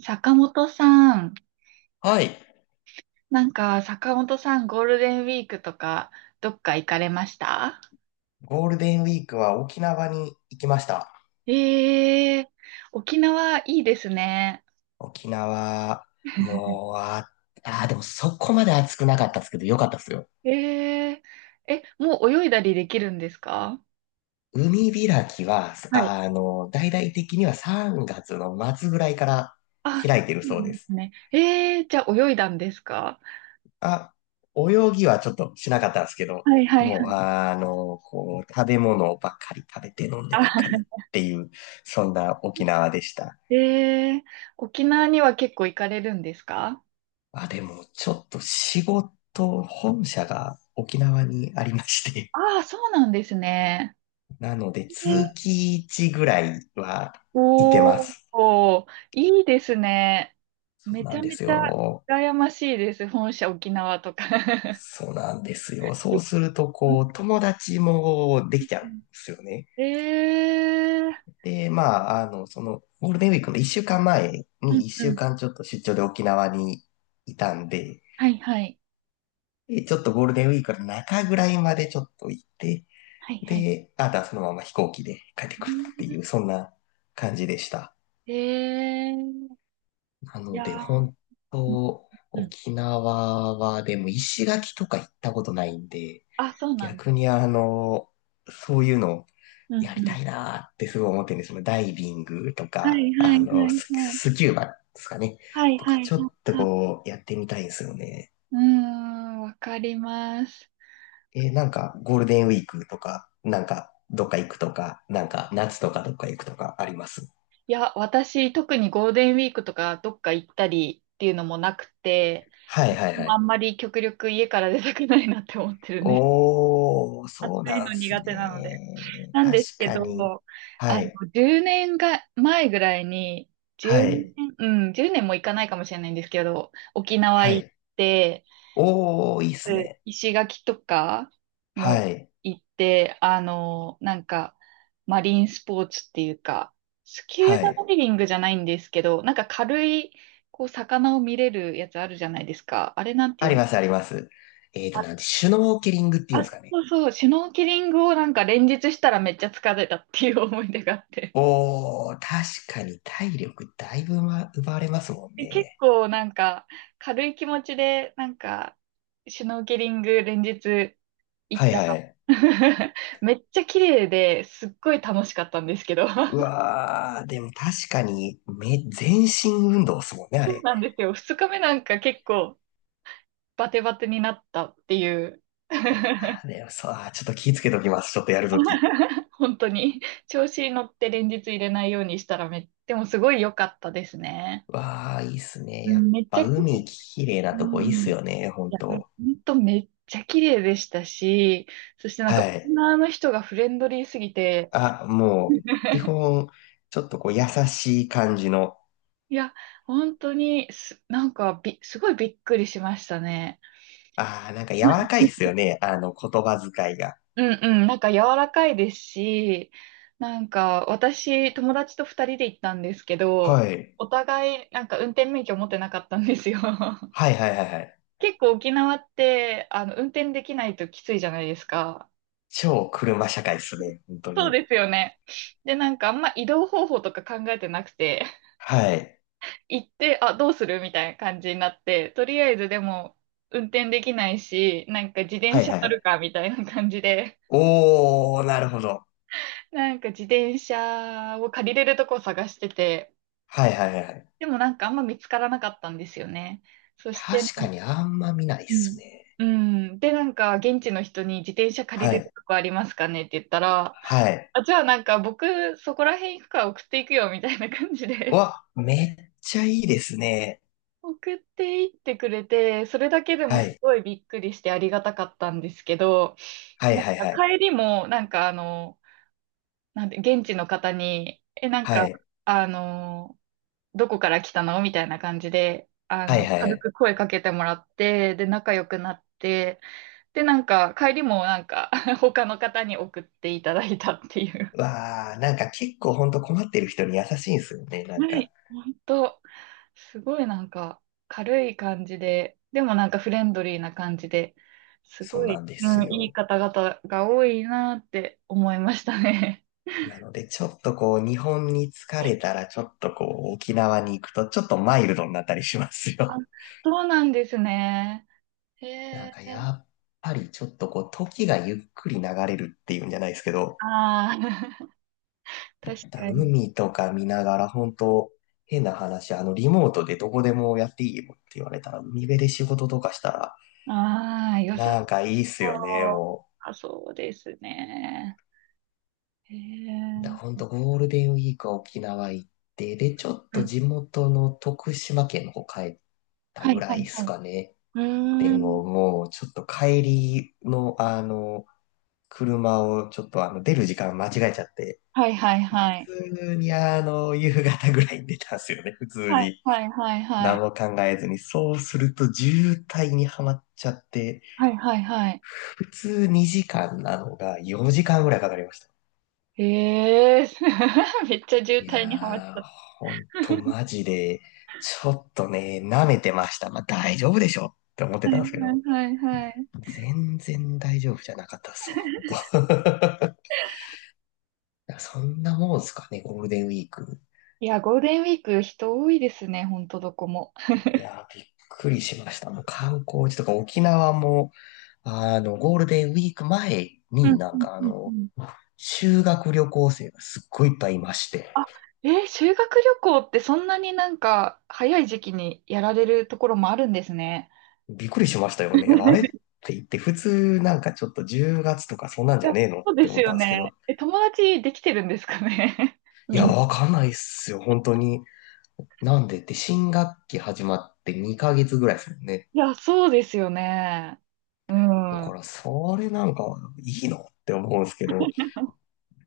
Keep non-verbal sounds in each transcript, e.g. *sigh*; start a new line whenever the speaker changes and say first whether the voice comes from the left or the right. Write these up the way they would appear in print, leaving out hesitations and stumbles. right: 坂本さん、
left: はい。
right: なんか坂本さんゴールデンウィークとかどっか行かれました？
left: ゴールデンウィークは沖縄に行きました。
right: ええー、沖縄いいですね。
left: 沖縄、
right: *laughs*
left: もう、あ、あー、でもそこまで暑くなかったですけど、よかったですよ。
right: ええー、え、もう泳いだりできるんですか？
left: 海開きは、
right: はい。
left: 大々的には3月の末ぐらいから
right: あ、そ
left: 開いてる
right: うな
left: そう
right: んで
left: です。
right: すね。ええー、じゃあ泳いだんですか？
left: あ、泳ぎはちょっとしなかったんですけど、
right: はいはい
left: もう、
right: はい。
left: あの、こう、食べ物ばっかり食べて飲んでばっか
right: あ、
left: りっていう、そんな沖縄でした。
right: ええー、沖縄には結構行かれるんですか？
left: あ、でも、ちょっと仕事、本社が沖縄にありまして、
right: ああー、そうなんですね。
left: *laughs* なので、通期1ぐらいはいてま
right: お
left: す。
right: お、いいですね。
left: そう
right: めち
left: なん
right: ゃ
left: で
right: めち
left: す
right: ゃ
left: よ。
right: 羨ましいです。本社沖縄とか。
left: そうなんですよ。そう
right: *laughs*
left: すると、
right: うん
left: こう、友達もできちゃうんで
right: う
left: すよね。
right: ん、ええ、
left: で、まあ、あの、その、ゴールデンウィークの1週間前
right: うん
left: に1
right: う
left: 週
right: ん。
left: 間ちょっと出張で沖縄にいたんで、
right: はいはい。
left: でちょっとゴールデンウィークの中ぐらいまでちょっと行って、
right: はいはい。
left: で、あとはそのまま飛行機で帰って
right: う
left: くるってい
right: ん、
left: う、そんな感じでした。
right: ええ、
left: な
right: い
left: の
right: や
left: で、本
right: ー、
left: 当、
right: うんうん。
left: 沖縄はでも石垣とか行ったことないんで、
right: あ、そうなんで
left: 逆
right: す。
left: にあの、そういうの
right: うん
left: やり
right: う
left: た
right: ん。
left: いなーってすごい思ってるんですよ。そダイビングと
right: は
left: か、
right: いはいはいはい。
left: スキューバですかね。
right: はい
left: と
right: はい
left: か、
right: は
left: ちょ
right: い
left: っと
right: はい。
left: こう、やってみたいんですよね。
right: うーん、わかります。
left: えなんか、ゴールデンウィークとか、どっか行くとか、夏とかどっか行くとかあります？
right: いや、私、特にゴールデンウィークとかどっか行ったりっていうのもなくて、
left: はいは
right: で
left: いは
right: もあ
left: い。
right: んまり極力家から出たくないなって思ってるんです。*laughs*
left: おー、そう
right: 暑い
left: な
right: の
left: んす
right: 苦手なので。
left: ね。
right: なん
left: 確
right: ですけ
left: か
right: ど、
left: に。はい、
right: 10年が前ぐらいに、
left: は
right: 10う
left: い、
right: ねん。年、うん、10年も行かないかもしれないんですけど、沖縄
left: は
right: 行っ
left: い。
right: て、
left: おー、いいっす
right: うん、
left: ね。
right: 石垣とかも
left: はい、
right: 行って、なんか、マリンスポーツっていうか、スキュ
left: は
right: ーバダ
left: い。
right: イビングじゃないんですけど、なんか軽い、こう、魚を見れるやつあるじゃないですか。あれなんてい
left: あ
right: う
left: り
right: の？
left: ます、あります。えーと、なんて、シュノーケリングっていうん
right: あ、
left: ですかね。
right: そうそう、シュノーケリングをなんか連日したらめっちゃ疲れたっていう思い出があって。
left: おー、確かに体力だいぶ、ま、奪われますもん
right: で結
left: ね。
right: 構なんか軽い気持ちでなんかシュノーケリング連日行っ
left: はい、
right: た。
left: はい。
right: *laughs* めっちゃ綺麗ですっごい楽しかったんですけど
left: う
right: *laughs*。
left: わー、でも確かに、め、全身運動っすもんね、あ
right: そう
left: れ。
right: なんですよ。二日目なんか結構バテバテになったっていう
left: あ
right: *laughs*。
left: ー、でも、そう、あーちょっと気ぃつけときます。ちょっとやるとき。
right: 本当に調子に乗って連日入れないようにしたらめ、でもすごい良かったですね。
left: わあ、いいっすね。
right: う
left: や
right: ん、
left: っ
right: めっち
left: ぱ
right: ゃ綺
left: 海
right: 麗、
left: きれいな
right: う
left: とこいいっす
right: ん、
left: よね、
right: い
left: 本
right: や、
left: 当。
right: ほんとめっちゃ綺麗でしたし、そしてなんか、
left: はい。
right: オの人がフレンドリーすぎて、
left: あ、もう、基
right: *laughs*
left: 本、ちょっとこう優しい感じの、
right: いや、本当になんかすごいびっくりしましたね。
left: ああ、なんか柔らかいっすよね、あの言葉遣いが。
right: うんうん、なんか柔らかいですし、なんか私、友達と二人で行ったんですけど、
left: はい。
right: お互いなんか運転免許持ってなかったんですよ。*laughs*
left: はいはいはいはい。
right: 結構沖縄って、運転できないときついじゃないですか。
left: 超車社会っすね、本当
right: そう
left: に。
right: ですよね。で、なんかあんま移動方法とか考えてなくて、
left: はい。
right: 行って、あ、どうするみたいな感じになって、とりあえずでも運転できないし、なんか自転
left: はい
right: 車
left: はいは
right: 乗る
left: い。
right: かみたいな感じで、
left: おー、なるほど。
right: なんか自転車を借りれるとこを探してて、
left: はいはいはいはい。
right: でもなんかあんま見つからなかったんですよね。そして、
left: 確
right: な
left: か
right: ん
left: にあんま見ないっ
right: う
left: す
right: ん。
left: ね。
right: うん。で、なんか、現地の人に自転車借り
left: は
right: れ
left: い。
right: るとこありますかねって言ったら、
left: はい。
right: あ、じゃあなんか僕そこら辺行くから送っていくよみたいな感じ
left: う
right: で
left: わ、めっちゃいいですね。
right: 送っていってくれて、それだけでも
left: は
right: す
left: い。
right: ごいびっくりしてありがたかったんですけど、
left: はい
right: なん
left: はい
right: か
left: はい。
right: 帰りも、なんかあの、なんて、現地の方に、え、なん
left: は
right: か、
left: い。
right: あの、どこから来たのみたいな感じで、あ
left: はい
right: の、
left: は
right: 軽
left: い。
right: く声かけてもらって、で、仲良くなって、で、なんか、帰りもなんか、*laughs* 他の方に送っていただいたっていう。
left: わあ、なんか結構ほんと困ってる人に優しいんですよね。
right: はい、本当、すごいなんか軽い感じで、でもなんかフレンドリーな感じで、す
left: そう
right: ご
left: な
right: い、
left: んで
right: う
left: す
right: ん、いい
left: よ。
right: 方々が多いなって思いましたね。
left: なので、ちょっとこう、日本に疲れ
right: *laughs*
left: たら、ちょっとこう、沖縄に行くと、ちょっとマイルドになったりします
right: あ、
left: よ。
right: そうなんですね。へ
left: *laughs*
right: え、
left: やっぱりちょっとこう、時がゆっくり流れるっていうんじゃないですけど、
right: ああ、*laughs* 確
left: だ
right: かに。
left: 海とか見ながら、本当変な話、リモートでどこでもやっていいよって言われたら、海辺で仕事とかしたら、
right: ああ、良さ
left: なんかいいっすよね、
right: そう。
left: もう。
right: あ、そうですね。へ
left: だ、ほ
right: え、
left: んとゴールデンウィークは沖縄行って、で、ちょっ
right: う
left: と
right: ん。
left: 地元の徳島県の方帰った
right: は
left: ぐ
right: い、
left: ら
right: は
left: い
right: い、
left: です
right: はい。
left: かね。
right: う
left: で
right: ーん。
left: ももうちょっと帰りの車をちょっと出る時間間違えちゃって、
right: はい、はい、はい。
left: 普通に夕方ぐらいに出たんですよね、*laughs* 普通
right: はい、
left: に。
right: はい、はい、は
left: 何
right: い。
left: も考えずに。そうすると渋滞にはまっちゃって、
right: はい、はい、はい。
left: 普通2時間なのが4時間ぐらいかかりました。
right: ええー *laughs* めっちゃ渋
left: い
right: 滞にはまっち
left: や
right: ゃ
left: ー、
right: った。
left: ほんとマジで、ちょっとね、舐めてました。まあ大丈夫でしょって思って
right: は
left: た
right: い
left: んですけ
right: はい
left: ど、
right: はいはい。
left: 全然大丈夫じゃなかったっすわ、ほんと。*laughs* いやそんなもんすかね、ゴールデンウィーク。
right: いや、ゴールデンウィーク人多いですね、ほんとどこも。
left: いやー、びっくりしました。もう観光地とか沖縄も、ゴールデンウィーク前
right: う
left: に
right: んうんうんうん。
left: 修学旅行生がすっごいいっぱいいまして、
right: えー修学旅行ってそんなになんか早い時期にやられるところもあるんですね。
left: びっくりしましたよね。あれっ
right: *laughs*
left: て言って、普通なんかちょっと10月とかそんなん
right: い
left: じ
right: や、
left: ゃねえのっ
right: そうで
left: て
right: す
left: 思った
right: よ
left: んですけ
right: ね。
left: ど、
right: え、友達できてるんですかね *laughs*
left: い
right: み
left: や、
right: んな。
left: わかんないっすよ、本当に。なんでって新学期始まって2ヶ月ぐらいですもんね。
right: いや、そうですよね。う
left: だか
right: ん。
left: ら、それなんかいいのって思うんですけど、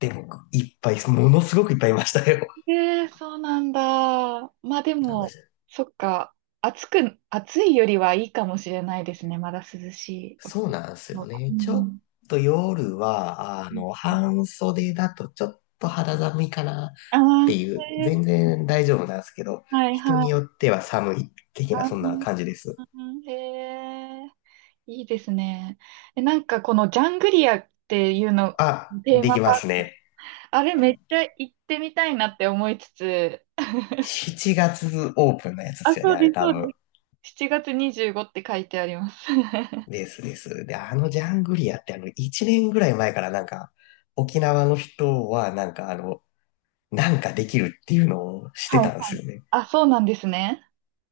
left: でも、いっぱい、ものすごくいっぱいいましたよ。
right: ええ、そうなんだ。まあで
left: あの、
right: も、そっか。暑く、暑いよりはいいかもしれないですね。まだ涼し
left: そ
right: い。
left: うなんです
right: も
left: よ
right: う、う
left: ね。ちょっ
right: ん。
left: と夜は、
right: うん、
left: 半袖だとちょっと肌寒いかなっ
right: あ
left: て
right: あ、
left: いう、
right: ええ、
left: 全然大丈夫なんですけど、
right: はい
left: 人
right: は
left: に
right: い。
left: よっては寒い的なそんな感
right: あ
left: じです。
right: あ、へえ、いいですね。え、なんかこのジャングリアっていうの、
left: あ、
right: テー
left: で
right: マ
left: き
right: パ
left: ま
right: ー
left: す
right: ク、
left: ね。
right: あれめっちゃ行ってみたいなって思いつつ、
left: 7月オープンのやつで
right: あ、
left: すよね、
right: そう
left: あ
right: で
left: れ
right: す、
left: 多
right: そう
left: 分。
right: です。7月25って書いてあります。*laughs* は
left: ですです。で、あのジャングリアって1年ぐらい前から沖縄の人はなんかできるっていうのをし
right: い
left: て
right: は
left: たんです
right: い。
left: よね。
right: あ、そうなんですね。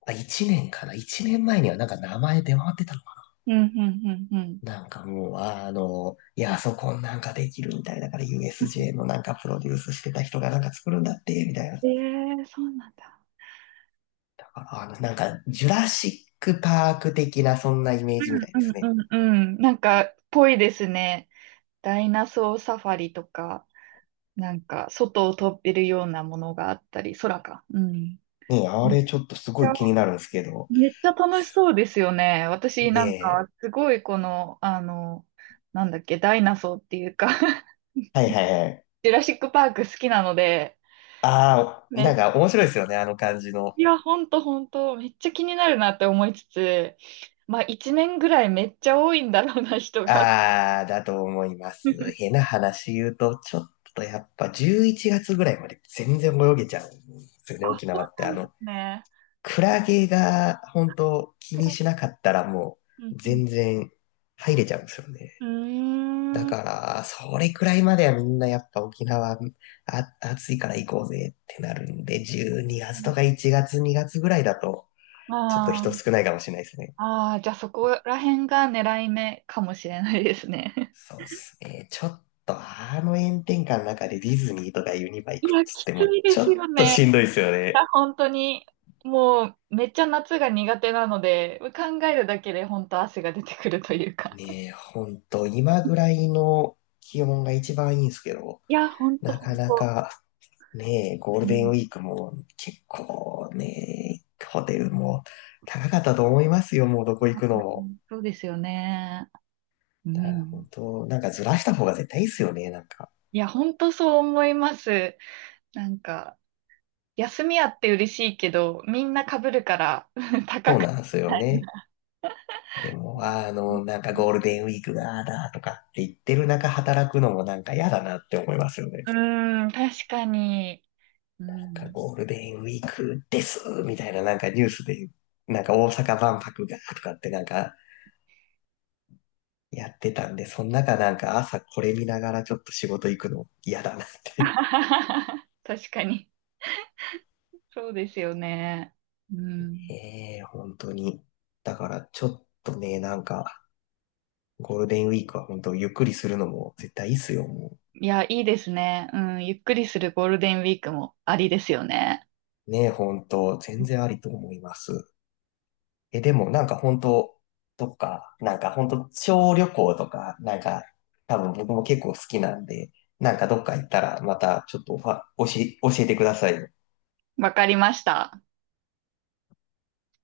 left: あ、1年かな？ 1 年前にはなんか名前出回ってたの。
right: うん、うん、うん、うん。
left: なんかもう、ああの、いや、そこなんかできるみたいだから USJ のなんかプロデュースしてた人がなんか作るんだって、みたいな。だ
right: ええ、そうなんだ。
left: からジュラシックパーク的なそんなイメージみたいで
right: うん
left: す
right: う
left: ね。
right: んうんうん。なんか、ぽいですね。ダイナソーサファリとか、なんか、外を飛べるようなものがあったり、空か。うん。
left: ねえ、あ
right: めっ
left: れちょっとす
right: ち
left: ご
right: ゃ、
left: い気になるんですけど。
right: めっちゃ楽しそうですよね。私
left: ね
right: なんか、
left: え。
right: すごいこの、あの、なんだっけ、ダイナソーっていうか *laughs*
left: はいはいはい。
right: ジュラシックパーク好きなので、
left: ああ、
right: め
left: なん
right: っ
left: か面白いですよね、あの感じの。
right: いや、ほんとほんと、めっちゃ気になるなって思いつつ、まあ、一年ぐらいめっちゃ多いんだろうな、人が
left: ああ、だと思います。変
right: *laughs*
left: な話言うと、ちょっとやっぱ11月ぐらいまで全然泳げちゃうんですよね、
right: あ、
left: 沖
right: そ
left: 縄
right: う
left: って。
right: なんですね。
left: クラゲが本当気に
right: 暗い、
left: しなかったらも
right: う
left: う
right: んう
left: 全然入れちゃうんですよね。だ
right: ん。うーん。
left: から、それくらいまではみんなやっぱ沖縄あ暑いから行こうぜってなるんで、12月とか1月2月ぐらいだとちょっと
right: あ
left: 人
right: ー、
left: 少ないかもしれないですね。
right: あー、じゃあそこら辺が狙い目かもしれないですね。*laughs*
left: そうっすね。ちょっとあの炎天下の中でディズニーとかユニバ行く
right: い
left: っ
right: や、
left: つっ
right: き
left: て
right: つ
left: も
right: いで
left: ちょ
right: す
left: っ
right: よ
left: と
right: ね。
left: しんどいですよ
right: い
left: ね。
right: や本当に、もう、めっちゃ夏が苦手なので、考えるだけで本当汗が出てくるというか。
left: ねえ、ほんと今ぐらいの気温が一番いいんですけど、
right: いや、本当
left: な
right: 本
left: かな
right: 当。
left: かねえ、ゴール
right: う
left: デン
right: ん、
left: ウィークも結構ね、ホテルも高かったと思いますよ、もうどこ行くのも。
right: そうですよね。う
left: だから
right: ん。
left: 本当、なんかずらした方が絶対いいっすよね、なんか。
right: いや、本当そう思います。なんか、休みあって嬉しいけど、みんな被るから *laughs* 高
left: そう
right: く
left: なんですよ
right: ない。
left: ね。で
right: う
left: も、あの、なんかゴ
right: ん、
left: ールデンウィークがああだとかって言ってる中働くのもなんか嫌だなって思いますよね。
right: うん確かに。う
left: なんか
right: ん。
left: ゴールデンウィークですみたいななんかニュースで、なんか大阪万博がとかってなんかやってたんで、その中なんか朝これ見ながらちょっと仕事行くの嫌だなって。
right: *laughs* 確かに。そうですよね。うん。
left: ええ本当に。だから、ちょっとね、ゴールデンウィークは本当、ゆっくりするのも絶対いいっすよ、も
right: いや、いいですね。うん。ゆっくりするゴールデンウィークもありですよね。
left: う。ねえ、本当、全然ありと思います。でも、なんか本当、どっか、なんか本当、小旅行とか、なんか、多分僕も結構好きなんで、なんかどっか行ったら、またちょっとおは、教え教えてください。
right: わかりました。